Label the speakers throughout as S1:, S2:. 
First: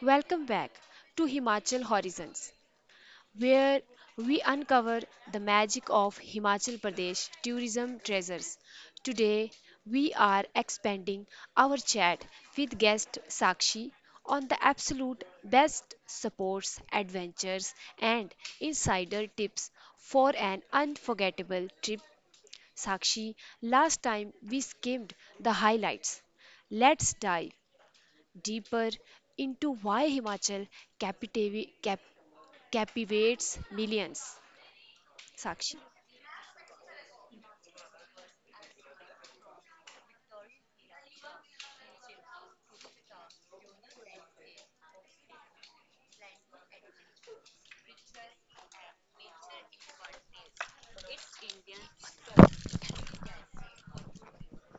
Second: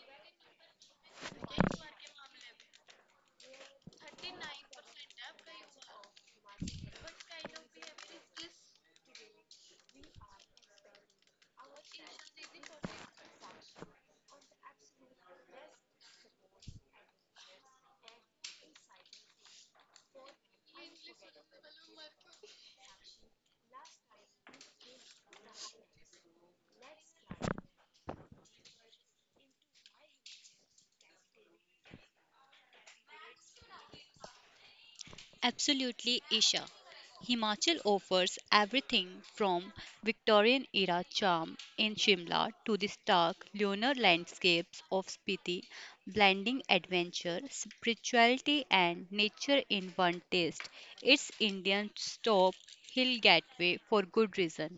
S1: Welcome back to Himachal Horizons, where we uncover the magic of Himachal Pradesh tourism treasures. Today, we are expanding our chat with guest Sakshi on the absolute best supports, adventures, and insider tips for an unforgettable trip. Sakshi, last time we skimmed the highlights. Let's dive deeper into why Himachal captivi- cap- captivates millions. Sakshi.
S2: Absolutely, Isha. Himachal offers everything from Victorian era charm in Shimla to the stark lunar landscapes of Spiti, blending adventure, spirituality, and nature in one taste. It's Indian's top hill gateway for good reason.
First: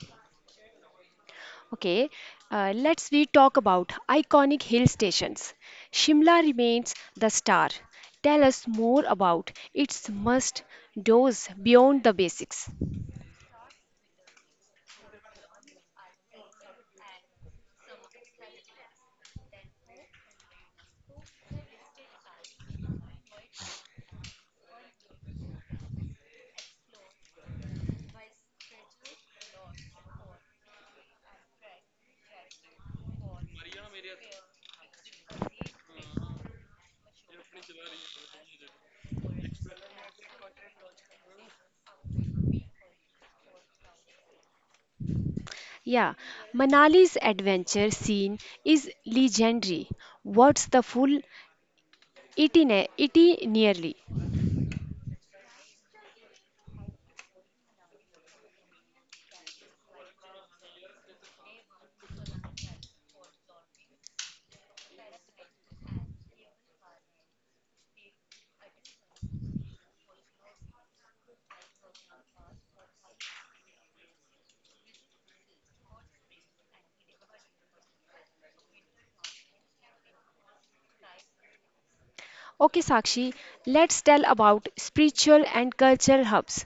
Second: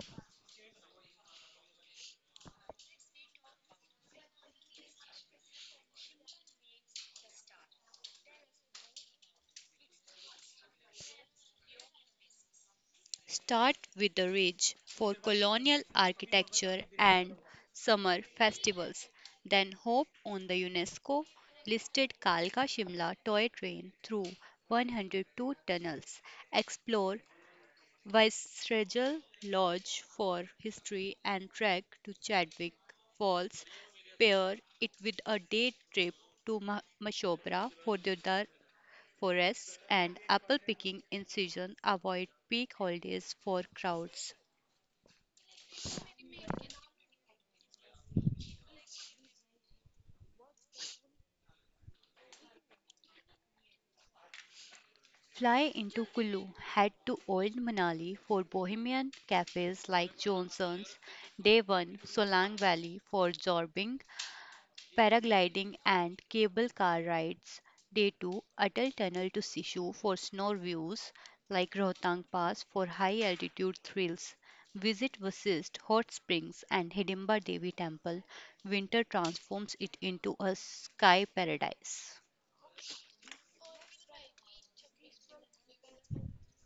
S1: Okay, let's we talk about iconic hill stations. Shimla remains the star. Tell us more about its must does beyond the basics.
S2: Start with the rage for colonial architecture and summer festivals, then hop on the UNESCO listed Kalka Shimla toy train through 102 tunnels. Explore Viceregal Lodge for history and trek to Chadwick Falls. Pair it with a day trip to Mashobra for the other forests and apple picking in season, avoid peak holidays for crowds.
S1: Yeah, Manali's adventure scene is legendary. What's the full itinerary?
S2: Fly into Kullu, head to Old Manali for bohemian cafes like Johnson's. Day 1, Solang Valley for jorbing, paragliding and cable car rides. Day 2, Atal Tunnel to Sishu for snow views, like Rohtang Pass for high altitude thrills. Visit Vasist Hot Springs and Hidimba Devi Temple. Winter transforms it into a sky paradise.
S1: Okay, Sakshi, let's tell about spiritual and cultural hubs,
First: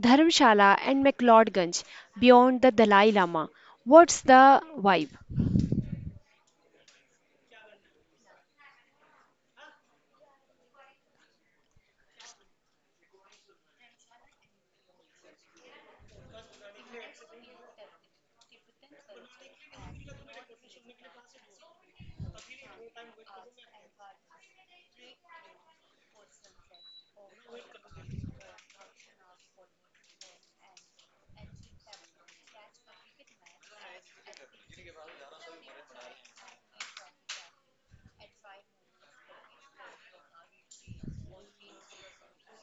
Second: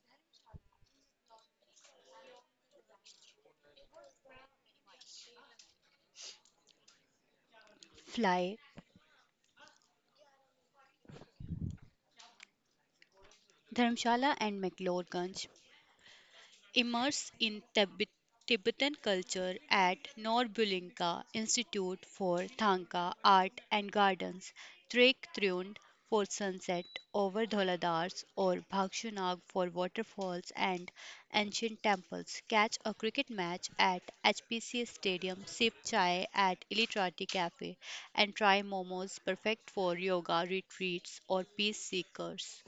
S1: Dharamshala and McLeodganj beyond the Dalai Lama. What's the vibe?
S2: Fly Dharamshala and McLeodganj. Immerse in Tibet, Tibetan culture at Norbulinka Institute for Thangka Art and Gardens. Trek Thrund for sunset over Dholadars or Bhakshanag for waterfalls and ancient temples. Catch a cricket match at HPC Stadium, sip chai at Illitrati Cafe, and try momos, perfect for yoga retreats or peace seekers.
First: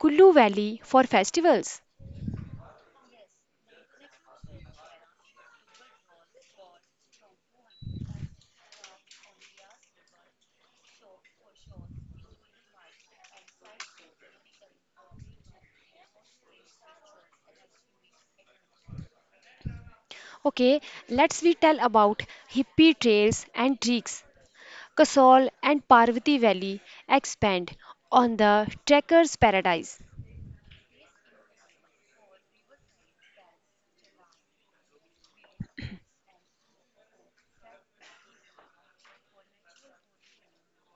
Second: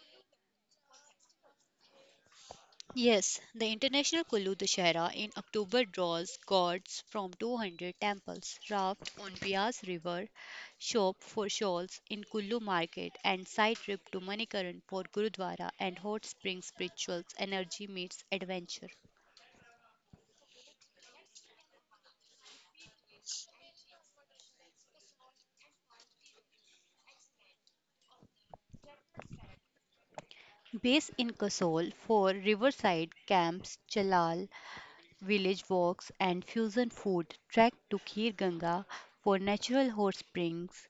S1: Kullu Valley for festivals.
S2: Yes, the International Kullu Dussehra in October draws gods from 200 temples. Raft on Bias River, shop for shawls in Kullu market, and side trip to Manikaran for Gurudwara and hot spring spirituals. Energy meets adventure.
S1: Okay, let's we tell about hippie trails and treks. Kasol and Parvati Valley expand on the trekker's paradise.
S2: Base in Kasol for riverside camps, chalal, village walks, and fusion food. Trek to Khir Ganga for natural hot springs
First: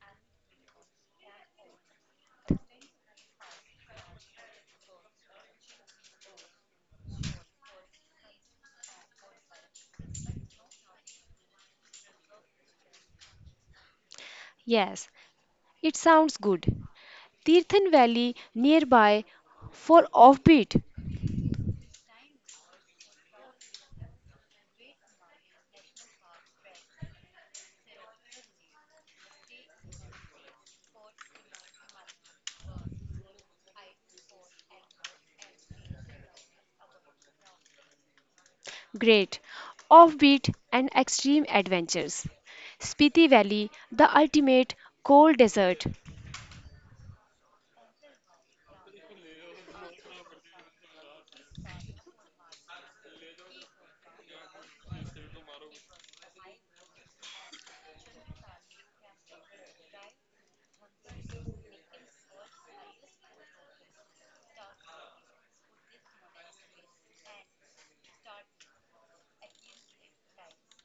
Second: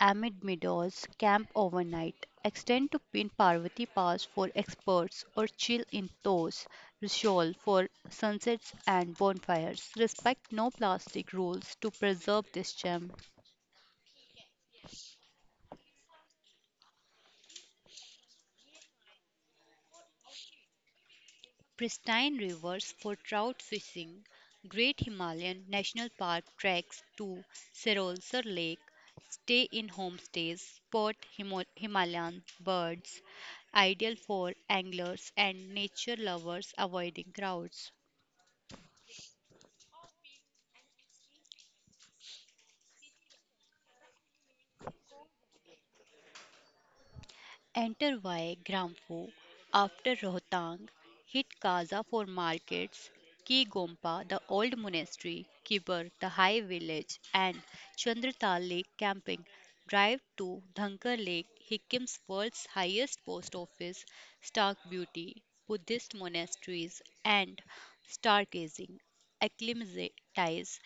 S2: amid meadows, camp overnight, extend to Pin Parvati Pass for experts, or chill in Toes Rishol for sunsets and bonfires. Respect no plastic rules to preserve this gem.
S1: Yes, it sounds good. Tirthan Valley nearby for offbeat.
S2: Pristine rivers for trout fishing, Great Himalayan National Park treks to Serolsar Lake, stay in homestays, spot Himalayan birds, ideal for anglers and nature lovers avoiding crowds.
S1: Great, offbeat and extreme adventures. Spiti Valley, the ultimate cold desert.
S2: Enter via Gramphu after Rohtang, hit Kaza for markets, Ki Gompa the old monastery, Kibar the high village, and Chandratal Lake camping. Drive to Dhankar Lake, Hikkim's world's highest post office, stark beauty, Buddhist monasteries, and stargazing. Acclimatize,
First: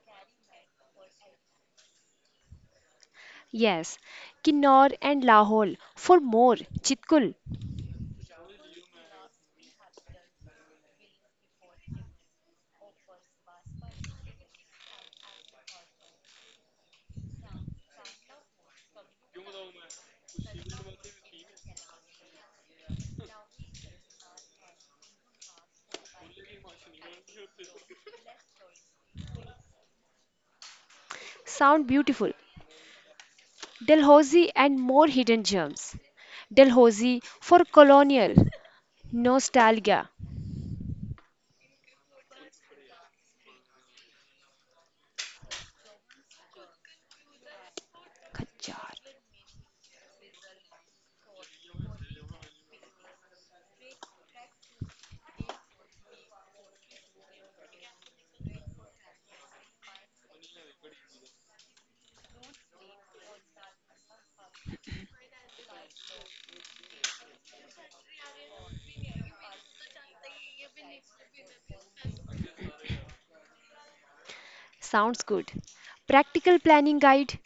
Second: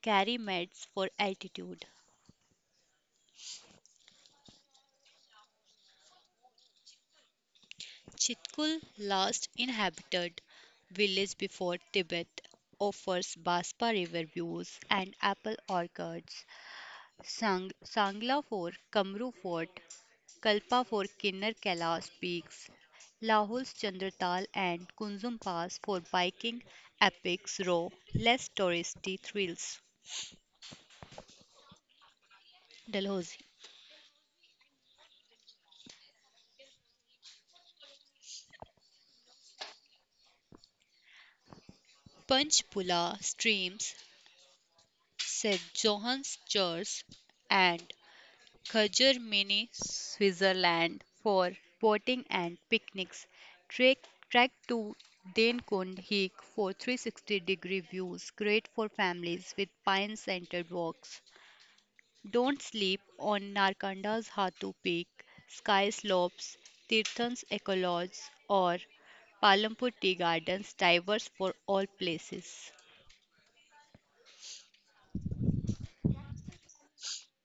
S2: carry meds for altitude.
S1: Yes, Kinnaur and Lahore for more. Chitkul,
S2: Chitkul, last inhabited village before Tibet, offers Baspa River views and apple orchards. Sangla for Kamru Fort, Kalpa for Kinnar Kailash peaks, Lahul's Chandratal and Kunzum Pass for biking epics row less touristy thrills.
S1: sound beautiful.
S2: Dalhousie,
S1: Dalhousie and more hidden gems. Dalhousie for colonial nostalgia.
S2: Panchpula streams, St. John's Church, and
S1: Khachar.
S2: Kajermini, Switzerland for boating and picnics. Trek, trek to Denkund Hik for 360 degree views, great for families with pine scented walks. Don't sleep on Narkanda's Hatu Peak, Sky Slopes, Tirthan's Ecologs, or Palampur Tea Gardens, divers for all places.
S1: Sounds good. Practical planning guide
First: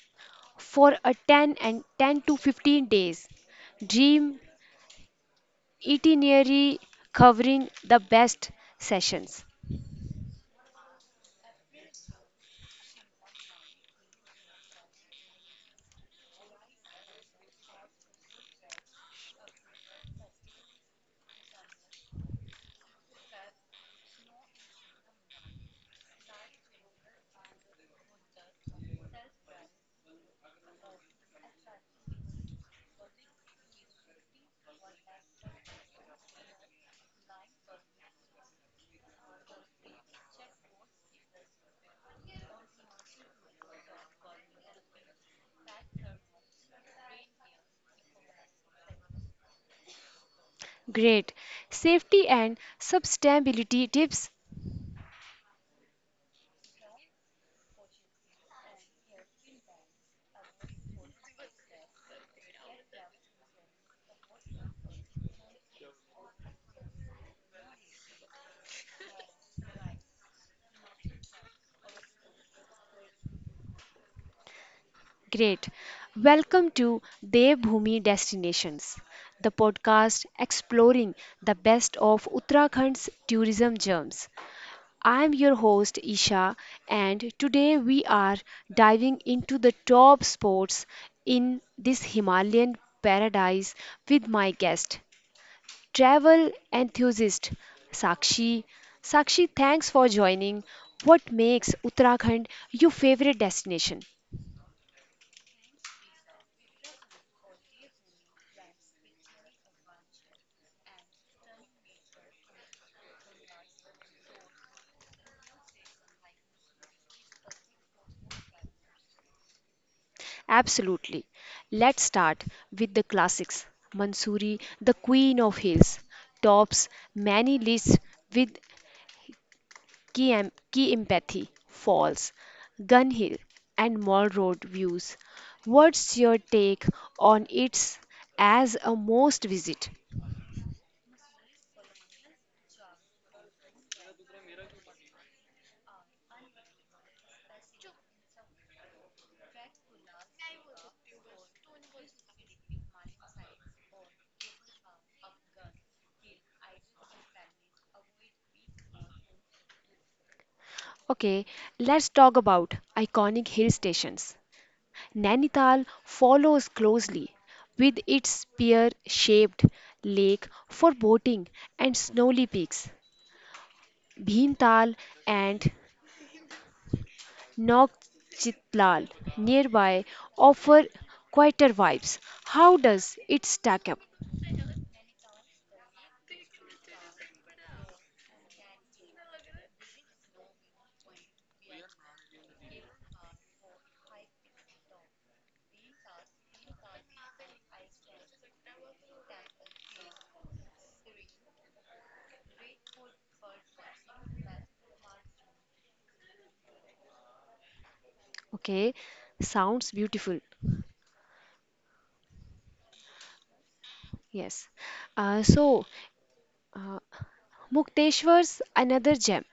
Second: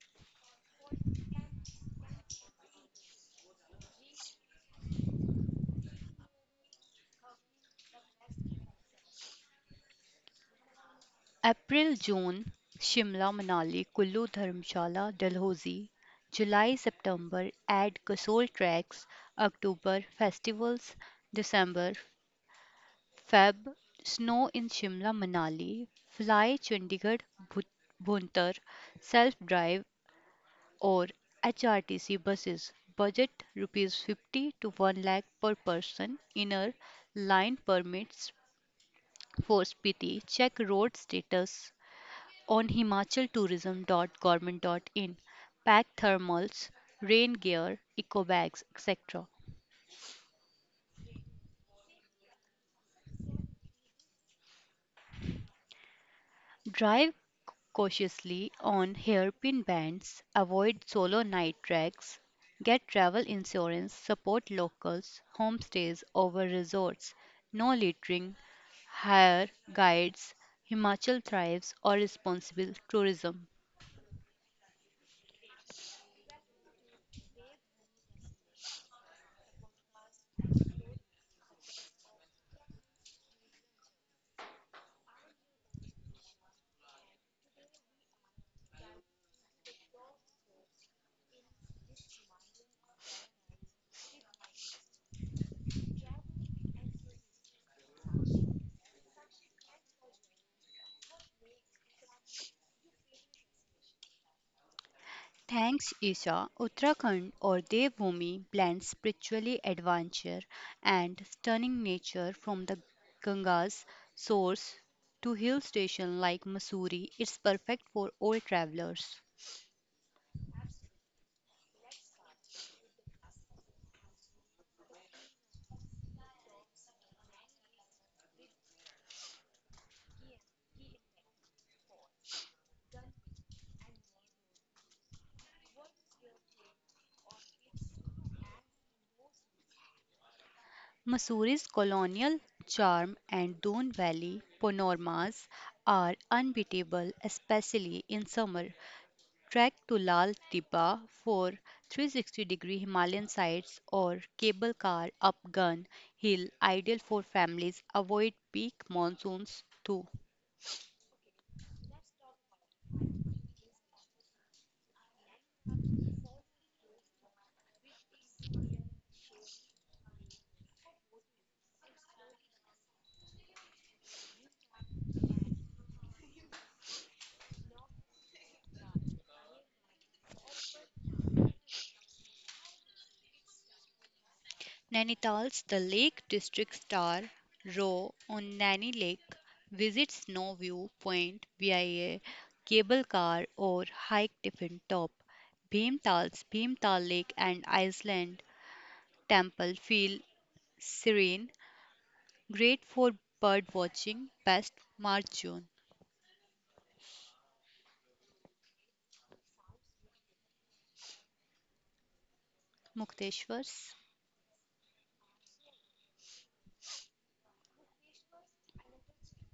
S1: for a 10 and 10 to 15 days. Dream itinerary covering the best sessions.
S2: April, June, Shimla-Manali, Kullu-Dharamshala, Dalhousie. July, September, add casual tracks. October, festivals. December, Feb, snow in Shimla-Manali. Fly Chandigarh, Bhut- Bhuntar. Self-drive or HRTC buses. Budget rupees 50 to 1 lakh per person. Inner line permits for Spiti. Check road status on himachaltourism.government.in, pack thermals, rain gear, eco bags, etc.
S1: Great. Safety and sustainability tips.
S2: Drive cautiously on hairpin bends, avoid solo night tracks, get travel insurance, support locals, homestays over resorts, no littering, hire guides. Himachal thrives on responsible tourism.
S1: Great. Welcome to Devbhoomi Destinations, the podcast exploring the best of Uttarakhand's tourism gems. I am your host Isha, and today we are diving into the top spots in this Himalayan paradise with my guest travel enthusiast Sakshi. Sakshi, thanks for joining. What makes Uttarakhand your favorite destination?
S2: Thanks, Isha. Uttarakhand or Devbhoomi blends spiritually adventure and stunning nature from the Ganga's source to hill stations like Mussoorie. It's perfect for all travelers.
S1: Absolutely. Let's start with the classics. Mansuri, the queen of hills, tops many lists with key empathy, falls, gun hill, and mall road views. What's your take on it as a most visit?
S2: Mussoorie's colonial charm and Doon Valley panoramas are unbeatable, especially in summer. Trek to Lal Tibba for 360 degree Himalayan sites or cable car up Gun Hill, ideal for families. Avoid peak monsoons too.
S1: Okay, let's talk about iconic hill stations. Nainital follows closely with its pear-shaped lake for boating and snowy peaks. Bhimtal and Nokchitlal nearby offer quieter vibes. How does it stack up?
S2: Nainital's the Lake District Star. Row on Naini Lake. Visit Snow View Point via cable car or hike Tiffin Top. Bhimtal's Bhimtal Lake and Iceland Temple feel serene, great for bird watching, best March June.
S1: Okay, sounds beautiful.
S2: Mukteshwar's.
S1: Yes. Uh, so, uh, Mukteshwar's another gem.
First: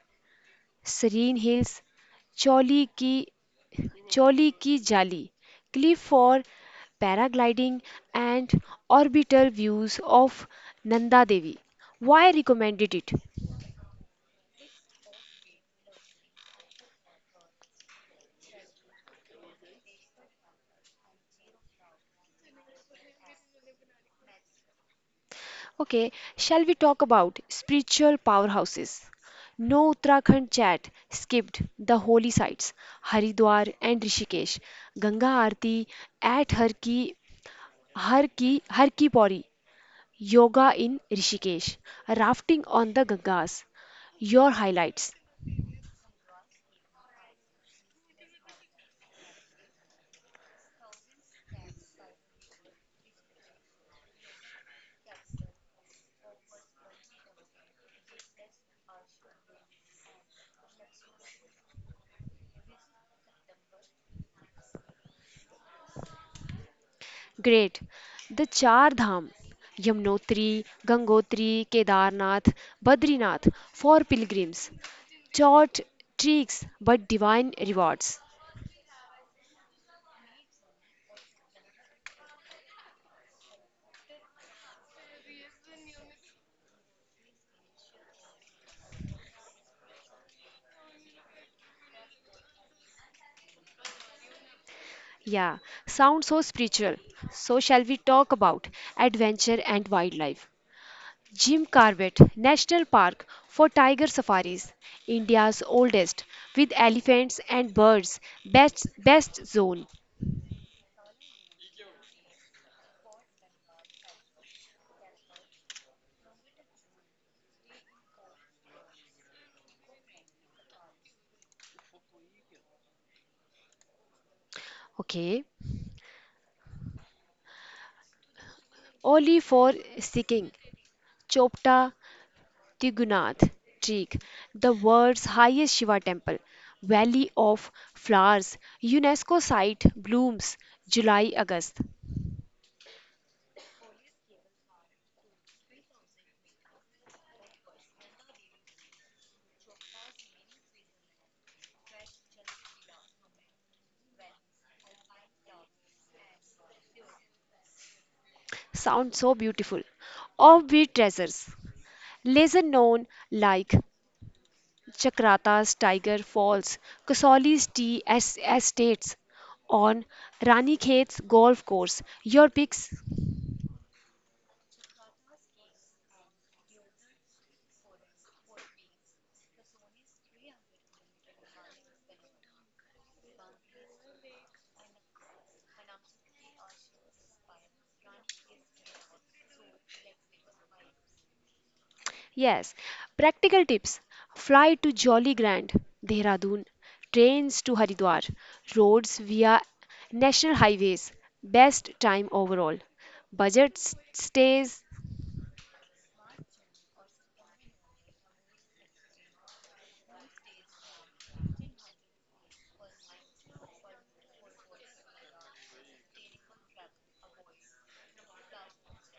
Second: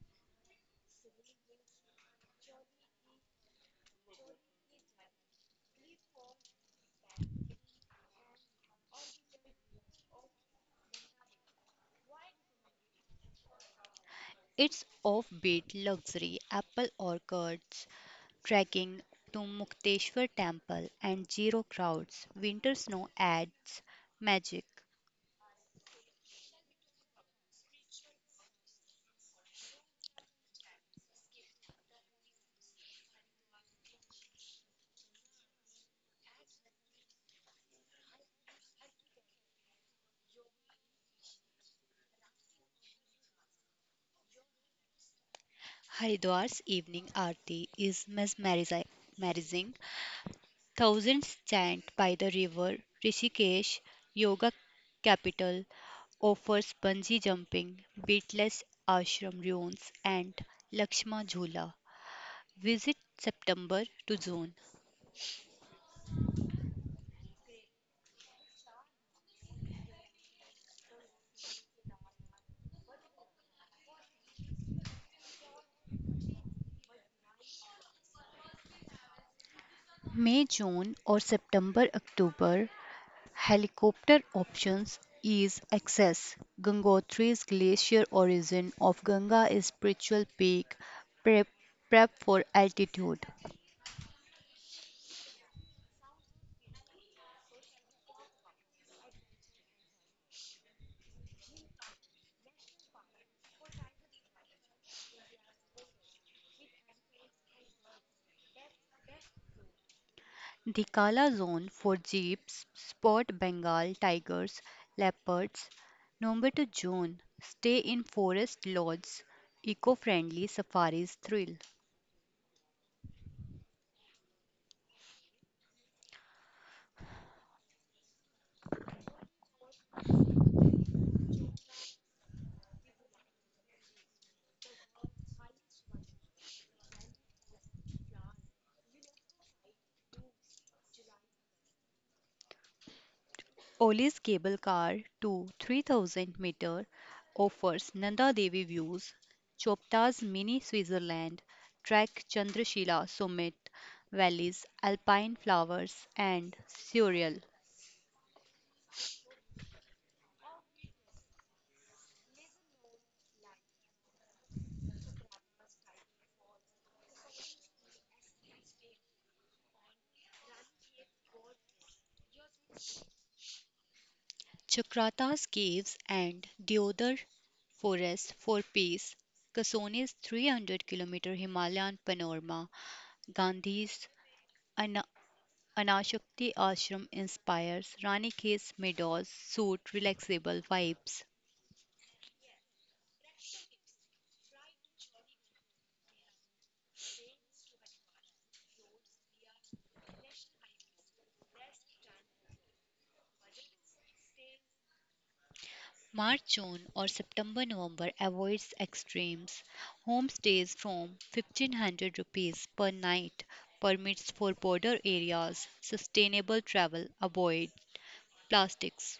S1: Serene Hills, Choli Ki Choli Ki Jali, cliff for paragliding, and orbital views of Nanda Devi. Why I recommended it?
S2: It's offbeat luxury, apple orchards, trekking to Mukteshwar temple and zero crowds. Winter snow adds magic.
S1: Okay, shall we talk about spiritual powerhouses? No Uttarakhand chat skipped the holy sites Haridwar and Rishikesh, Ganga Aarti at Har Ki Pauri, Yoga in Rishikesh, rafting on the Gangas. Your highlights.
S2: Haridwar's evening aarti is mesmerizing. Thousands chant by the river. Rishikesh, yoga capital, offers bungee jumping, weightless ashram ruins, and Lakshma Jhula. Visit September to June.
S1: Great. The Char Dham, Yamnotri, Gangotri, Kedarnath, Badrinath for pilgrims. Short treks but divine rewards.
S2: May June or September October helicopter options ease access. Gangotri's glacier origin of Ganga is spiritual peak prep, prep for altitude.
S1: Yeah, sounds so spiritual. So, shall we talk about adventure and wildlife? Jim Corbett National Park for tiger safaris, India's oldest, with elephants and birds, best zone.
S2: The Kala Zone for jeeps, spot Bengal tigers, leopards. November to June, stay in forest lodges. Eco-friendly safaris thrill.
S1: Okay, only for skiing, Chopta Tigunath, Trik, the world's highest Shiva temple, Valley of Flowers, UNESCO site, blooms July August.
S2: Oli's cable car to 3000 meter offers Nanda Devi views. Chopta's mini Switzerland, trek Chandrashila summit valleys, alpine flowers and surreal.
S1: Sounds so beautiful. Offbeat treasures, lesser known like Chakrata's Tiger Falls, Kasoli's Tea Estates, on Rani Khet's golf course. Your picks?
S2: Chakrata's caves and Deodar forest for peace, Kasone's 300 kilometer Himalayan panorama, Gandhi's Ana- Anashakti ashram inspires, Ranikhet's meadows suit relaxable vibes.
S1: Yes, practical tips. Fly to Jolly Grand, Dehradun, trains to Haridwar, roads via national highways, best time overall. Budget stays.
S2: March, June, or September, November avoids extremes. Homestays from 1500 rupees per night, permits for border areas, sustainable travel, avoid plastics.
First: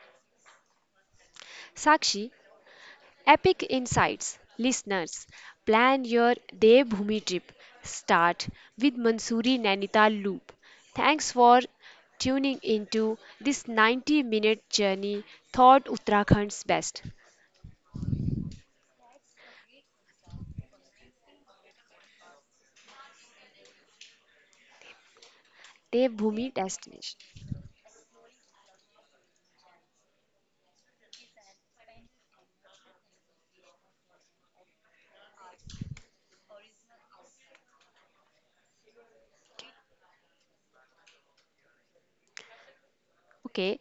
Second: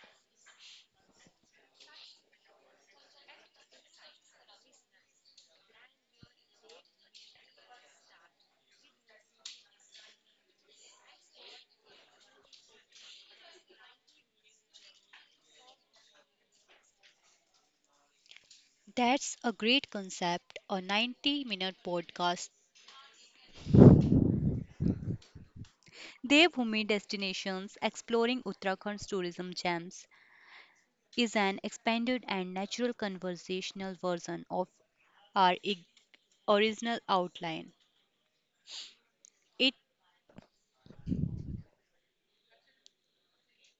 S1: Sakshi, epic insights. Listeners, plan your Devbhoomi trip. Start with Mansuri Nainital loop. Thanks for tuning into this 90-minute journey thought Uttarakhand's best
S2: That's a great concept, a 90-minute podcast.
S1: Devbhoomi
S2: Devbhumi
S1: destination.
S2: Destinations Exploring Uttarakhand's Tourism Gems is an expanded and natural conversational version of our original outline. It
S1: Okay,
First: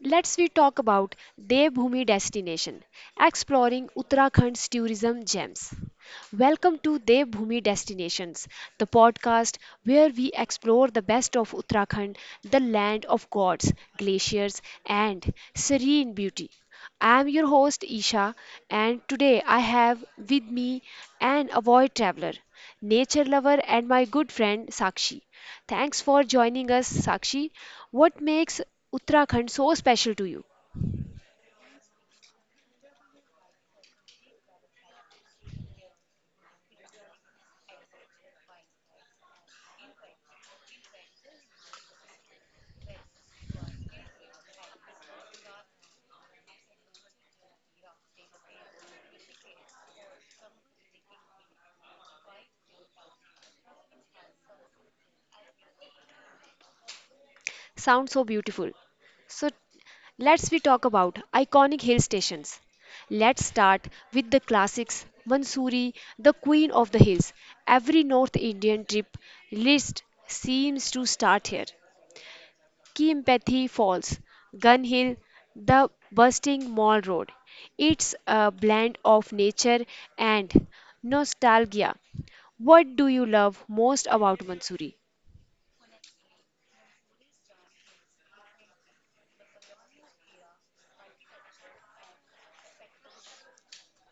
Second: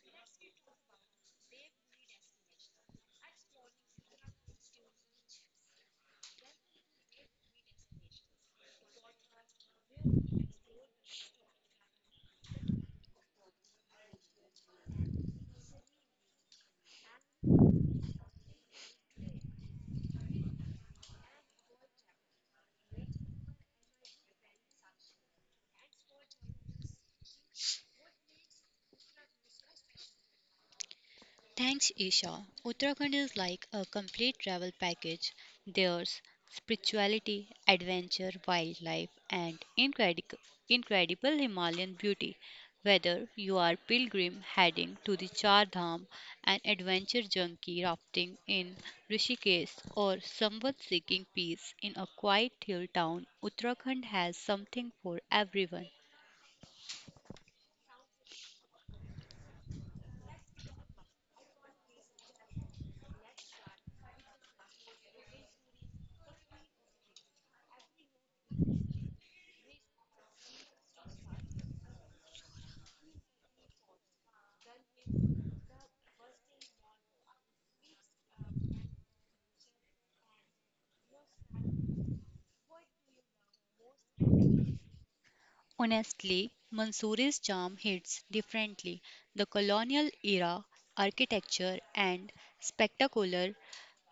S1: let's we talk about Devbhoomi destination, exploring Uttarakhand's tourism gems. Welcome to Devbhoomi Destinations, the podcast where we explore the best of Uttarakhand, the land of gods, glaciers, and serene beauty. I am your host Isha, and today I have with me an avid traveler, nature lover, and my good friend Sakshi. Thanks for joining us, Sakshi. What makes Uttarakhand so special to you?
S2: Thanks, Isha. Uttarakhand is like a complete travel package. There's spirituality, adventure, wildlife, and incredible Himalayan beauty. Whether you are pilgrim heading to the Char Dham, an adventure junkie rafting in Rishikesh, or someone seeking peace in a quiet hill town, Uttarakhand has something for everyone.
S1: Sounds so beautiful. So let's we talk about iconic hill stations. Let's start with the classics. Mansoori, the queen of the hills. Every North Indian trip list seems to start here. Kimpathy Falls, Gun Hill, the bursting Mall Road. It's a blend of nature and nostalgia. What do you love most about Munsuri?
S2: Honestly, Mansouri's charm hits differently. The colonial era architecture and spectacular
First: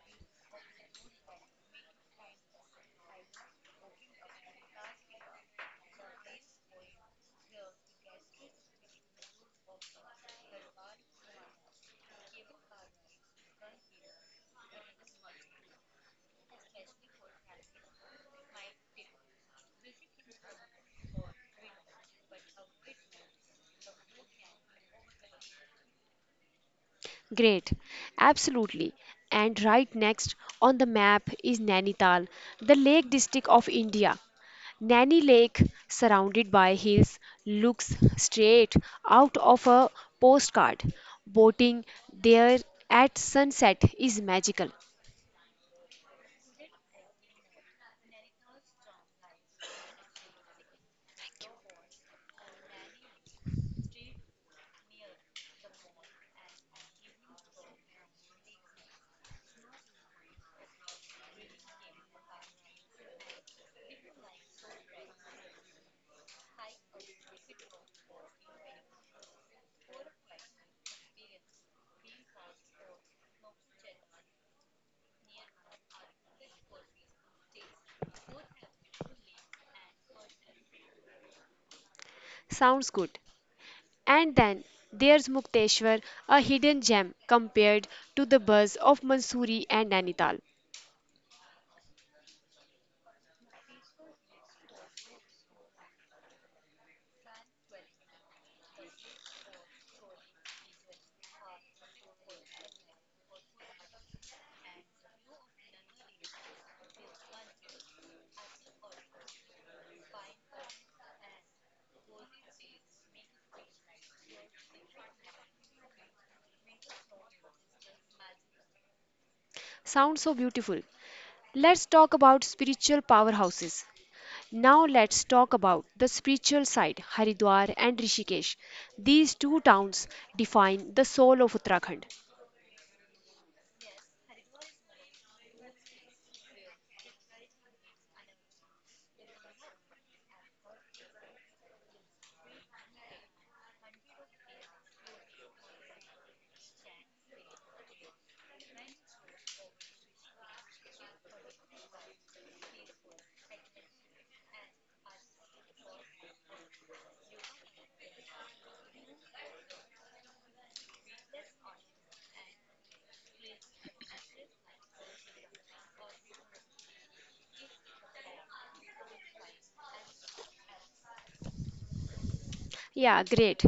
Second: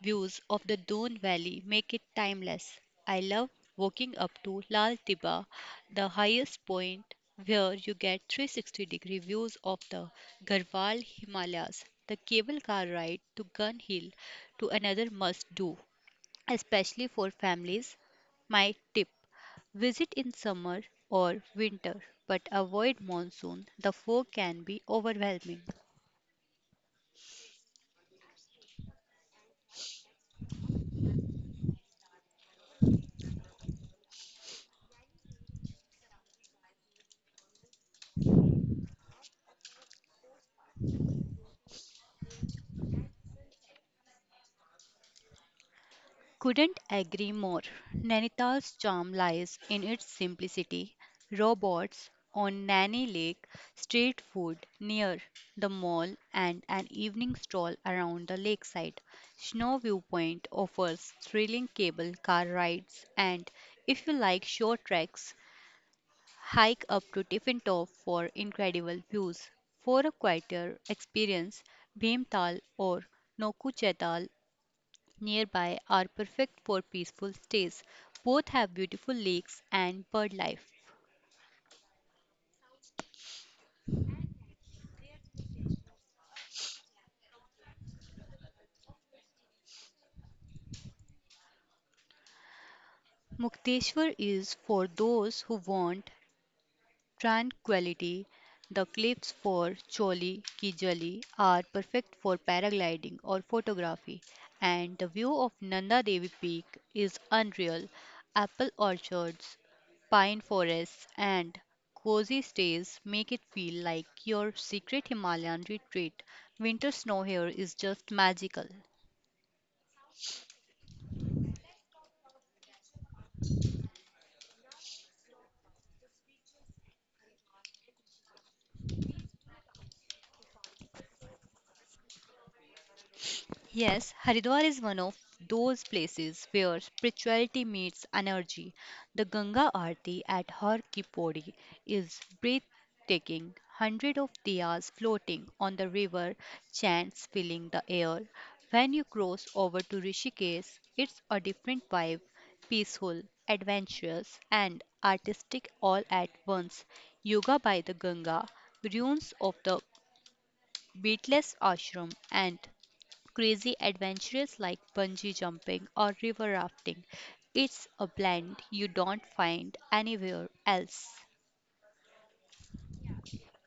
S2: views of the Doon Valley make it timeless. I love walking up to Lal Tiba, the highest point where you get 360 degree views of the Garhwal Himalayas. The cable car ride to Gun Hill to another must do, especially for families. My tip, visit in summer or winter, but avoid monsoon. The fog can be overwhelming.
S1: Great, absolutely. And right next on the map is Nainital, the Lake District of India. Nani Lake, surrounded by hills, looks straight out of a postcard. Boating there at sunset is magical.
S2: Couldn't agree more. Nainital's charm lies in its simplicity. Robots on Nani Lake, street food near the mall, and an evening stroll around the lakeside. Snow Viewpoint offers thrilling cable car rides, and if you like short treks, hike up to Tiffin Top for incredible views. For a quieter experience, Bhimtal or Nokuchetal nearby are perfect for peaceful stays. Both have beautiful lakes and bird life.
S1: Sounds good. And then there's Mukteshwar, a hidden gem compared to the buzz of Mansoori and Nainital.
S2: Mukteshwar is for those who want tranquility, the cliffs for Choli Kijali are perfect for paragliding or photography, and the view of Nanda Devi Peak is unreal. Apple orchards, pine forests, and cozy stays make it feel like your secret Himalayan retreat. Winter snow here is just magical.
S1: Sounds so beautiful. Let's talk about spiritual powerhouses. Now let's talk about the spiritual side, Haridwar and Rishikesh. These two towns define the soul of Uttarakhand.
S2: Yes, Haridwar is one of those places where spirituality meets energy. The Ganga Aarti at Har Ki Pauri is breathtaking. Hundreds of diyas floating on the river, chants filling the air. When you cross over to Rishikesh, it's a different vibe, peaceful, adventurous, and artistic all at once. Yoga by the Ganga, ruins of the Beatless Ashram, and crazy adventures like bungee jumping or river rafting. It's a blend you don't find anywhere else.
S1: Yeah, great.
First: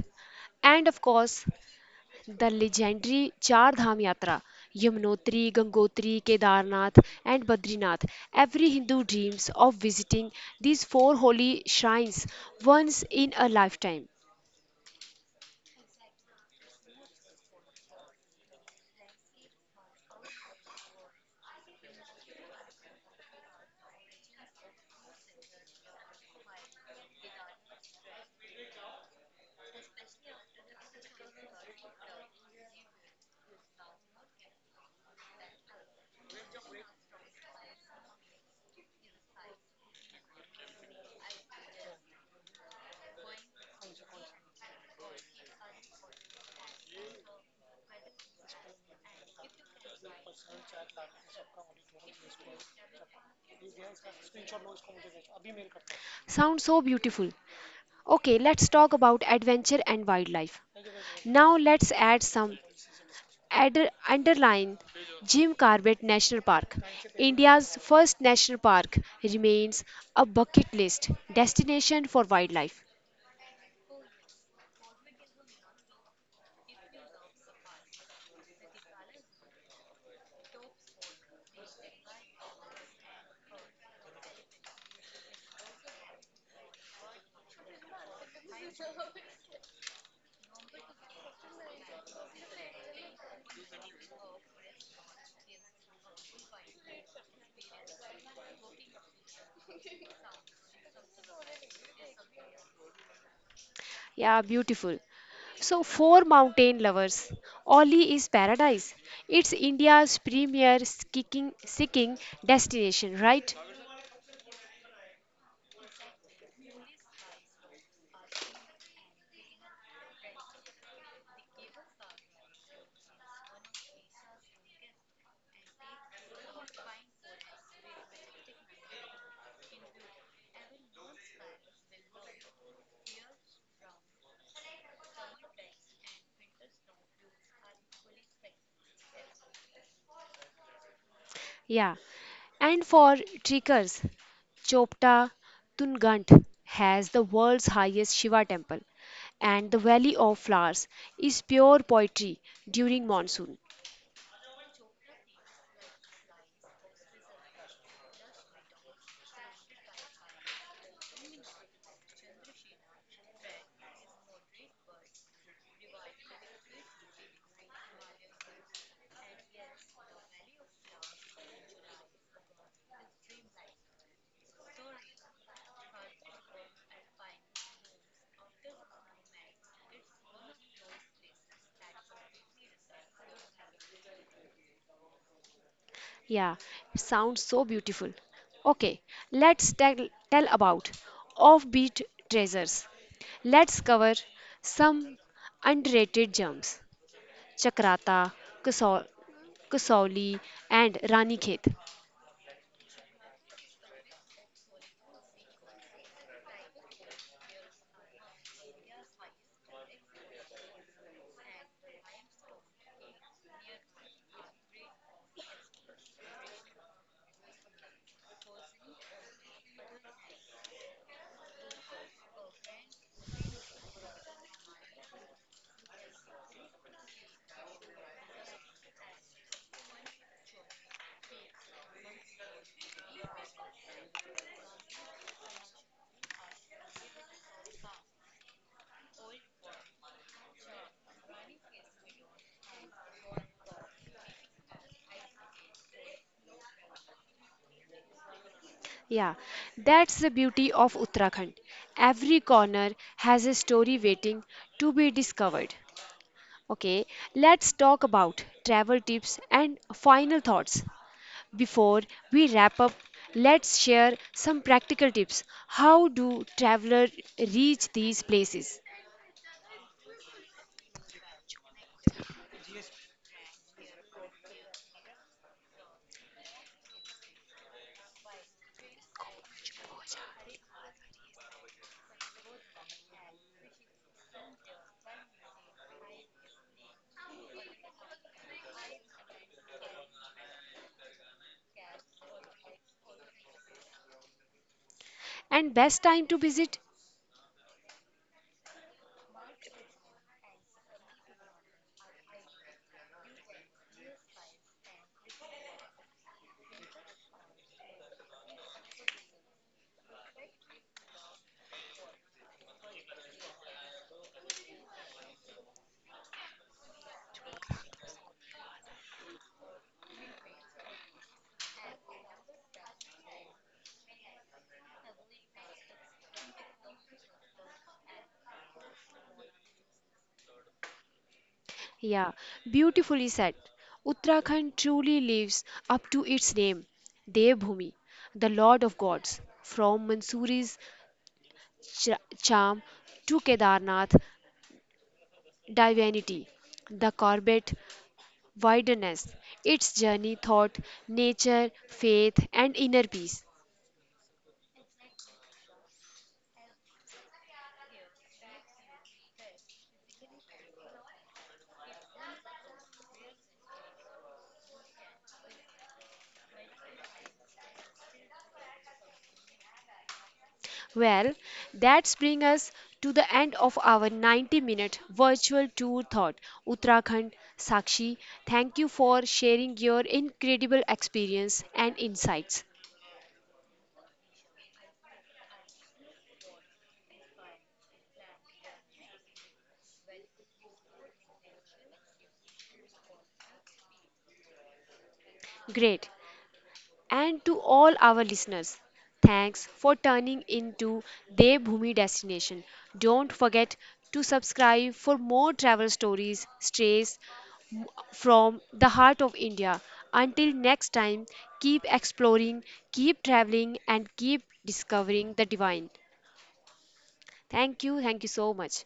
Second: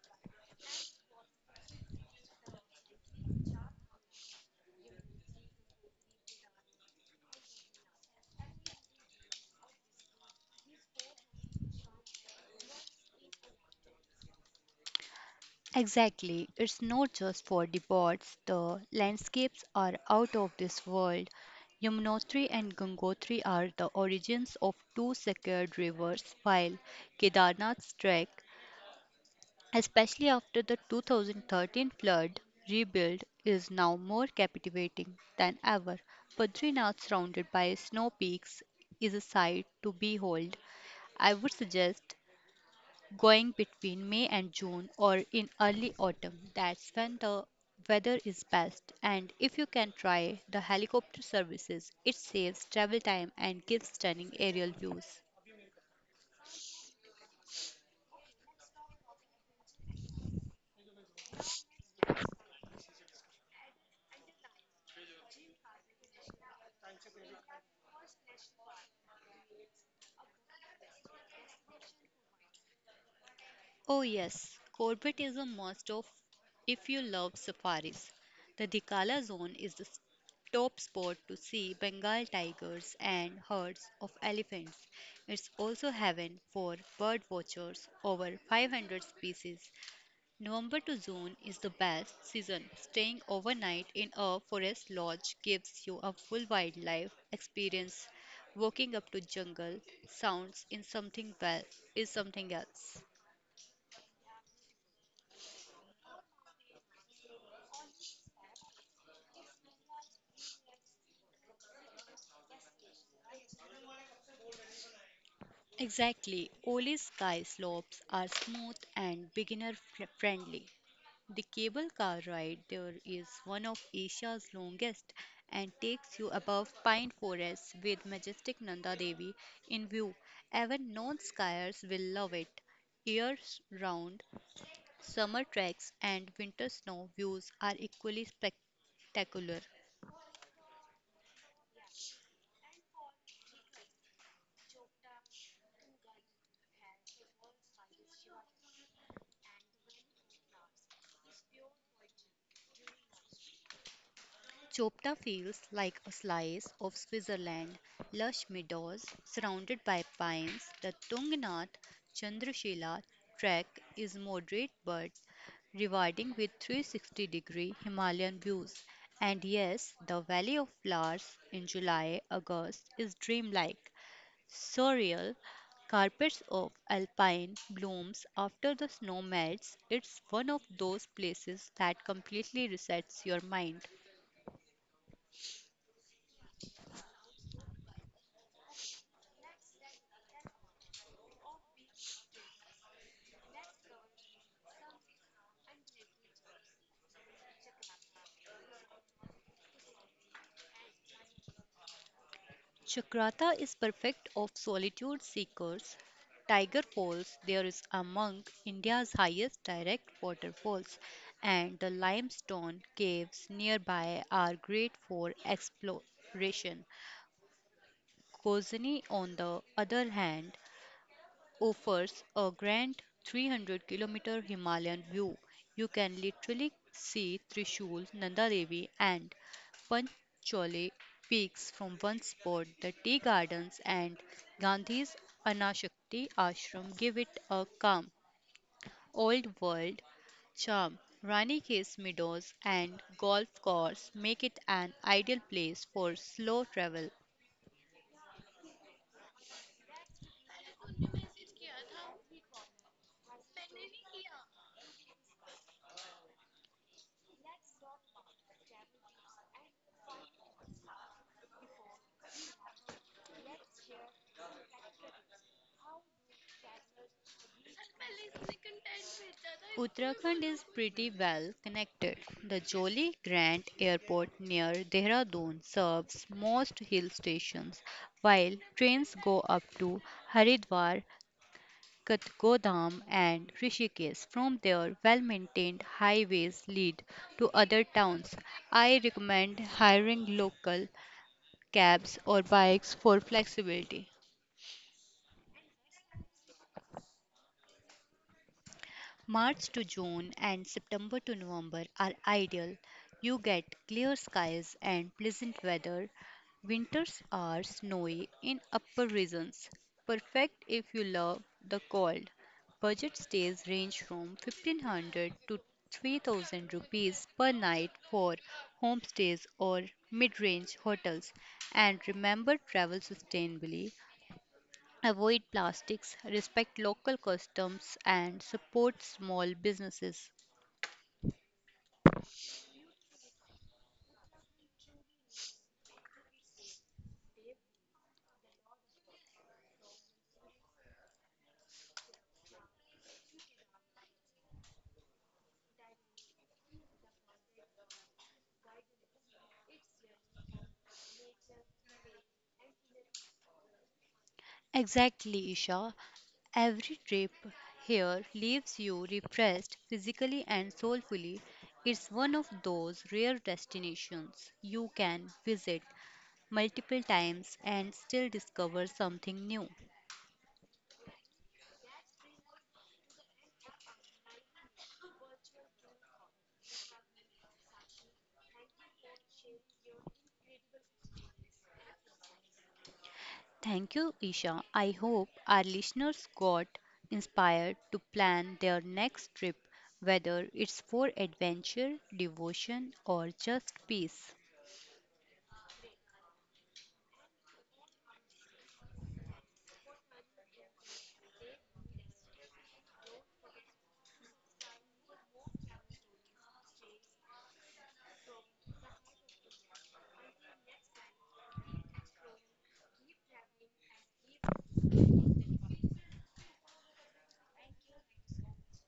S1: And of course, the legendary Char Dham Yatra, Yamunotri, Gangotri, Kedarnath, and Badrinath. Every Hindu dreams of visiting these four holy shrines once in a lifetime.
S2: Exactly, it's not just for the birds, the landscapes are out of this world. Yamunotri and Gangotri are the origins of two sacred rivers, while Kedarnath's trek, especially after the 2013 flood, rebuild is now more captivating than ever. Badrinath, surrounded by snow peaks, is a sight to behold. I would suggest going between May and June or in early autumn. That's when the weather is best. And if you can, try the helicopter services. It saves travel time and gives stunning aerial views.
S1: Sounds so beautiful. Okay, let's talk about adventure and wildlife. Now let's add some underline Jim Corbett National Park. India's first national park remains a bucket list destination for wildlife.
S2: Oh, yes, Corbett is a must of if you love safaris. The Dikala Zone is the top spot to see Bengal tigers and herds of elephants. It's also heaven for bird watchers, over 500 species. November to June is the best season. Staying overnight in a forest lodge gives you a full wildlife experience. Walking up to jungle sounds in something well is something else.
S1: Yeah, beautiful. So, for mountain lovers, Oli is paradise. It's India's premier skiing destination, right?
S2: Exactly. Oli's ski slopes are smooth and beginner friendly. The cable car ride there is one of Asia's longest and takes you above pine forests with majestic Nanda Devi in view. Even non skiers will love it. Year round, summer treks and winter snow views are equally spectacular.
S1: Yeah. And for trekkers, Chopta Tunghut has the world's highest Shiva temple, and the Valley of Flowers is pure poetry during monsoon.
S2: Chopta feels like a slice of Switzerland, lush meadows surrounded by pines. The Tungnath Chandrashila trek is moderate but rewarding with 360 degree Himalayan views. And yes, the Valley of Flowers in July August is dreamlike, surreal. Carpets of alpine blooms after the snow melts. It's one of those places that completely resets your mind.
S1: Yeah, sounds so beautiful. Okay, let's tell, tell about offbeat treasures. Let's cover some underrated gems. Chakrata, Kasau- Kasauli, and Rani Khet.
S2: Chakrata is perfect of solitude seekers. Tiger Falls, there is among India's highest direct waterfalls, and the limestone caves nearby are great for exploration. Kozani, on the other hand, offers a grand 300-kilometer Himalayan view. You can literally see Trishul, Nanda Devi, and Panchole peaks from one spot. The tea gardens and Gandhi's Anashakti ashram give it a calm, old world charm. Rani Case meadows and golf course make it an ideal place for slow travel.
S1: Yeah, that's the beauty of Uttarakhand. Every corner has a story waiting to be discovered. Okay, let's talk about travel tips and final thoughts. Before we wrap up, let's share some practical tips. How do travelers reach these places?
S2: Uttarakhand is pretty well connected. The Jolly Grant Airport near Dehradun serves most hill stations, while trains go up to Haridwar, Katgodam, and Rishikesh. From there, well maintained highways lead to other towns. I recommend hiring local cabs or bikes for flexibility.
S1: And best time to visit?
S2: March to June and September to November are ideal. You get clear skies and pleasant weather. Winters are snowy in upper regions, perfect if you love the cold. Budget stays range from 1500 to 3000 rupees per night for homestays or mid-range hotels, and remember, travel sustainably. Avoid plastics, respect local customs, and support small businesses.
S1: Yeah, beautifully said. Uttarakhand truly lives up to its name, Devbhoomi, the Lord of Gods. From Mansuri's charm to Kedarnath divinity, the Corbett wilderness, its journey thought, nature, faith, and inner peace.
S2: Exactly, Isha. Every trip here leaves you refreshed physically and soulfully. It's one of those rare destinations you can visit multiple times and still discover something new.
S1: Well, that's bring us to the end of our 90-minute virtual tour thought Uttarakhand Sakshi. Thank you for sharing your incredible experience and insights.
S2: Thank you, Isha. I hope our listeners got inspired to plan their next trip, whether it's for adventure, devotion, or just peace.
S1: Great. And to all our listeners, thanks for turning into Devbhoomi destination. Don't forget to subscribe for more travel stories, strays from the heart of India. Until next time, keep exploring, keep traveling, and keep discovering the divine. Thank you. Thank you so much.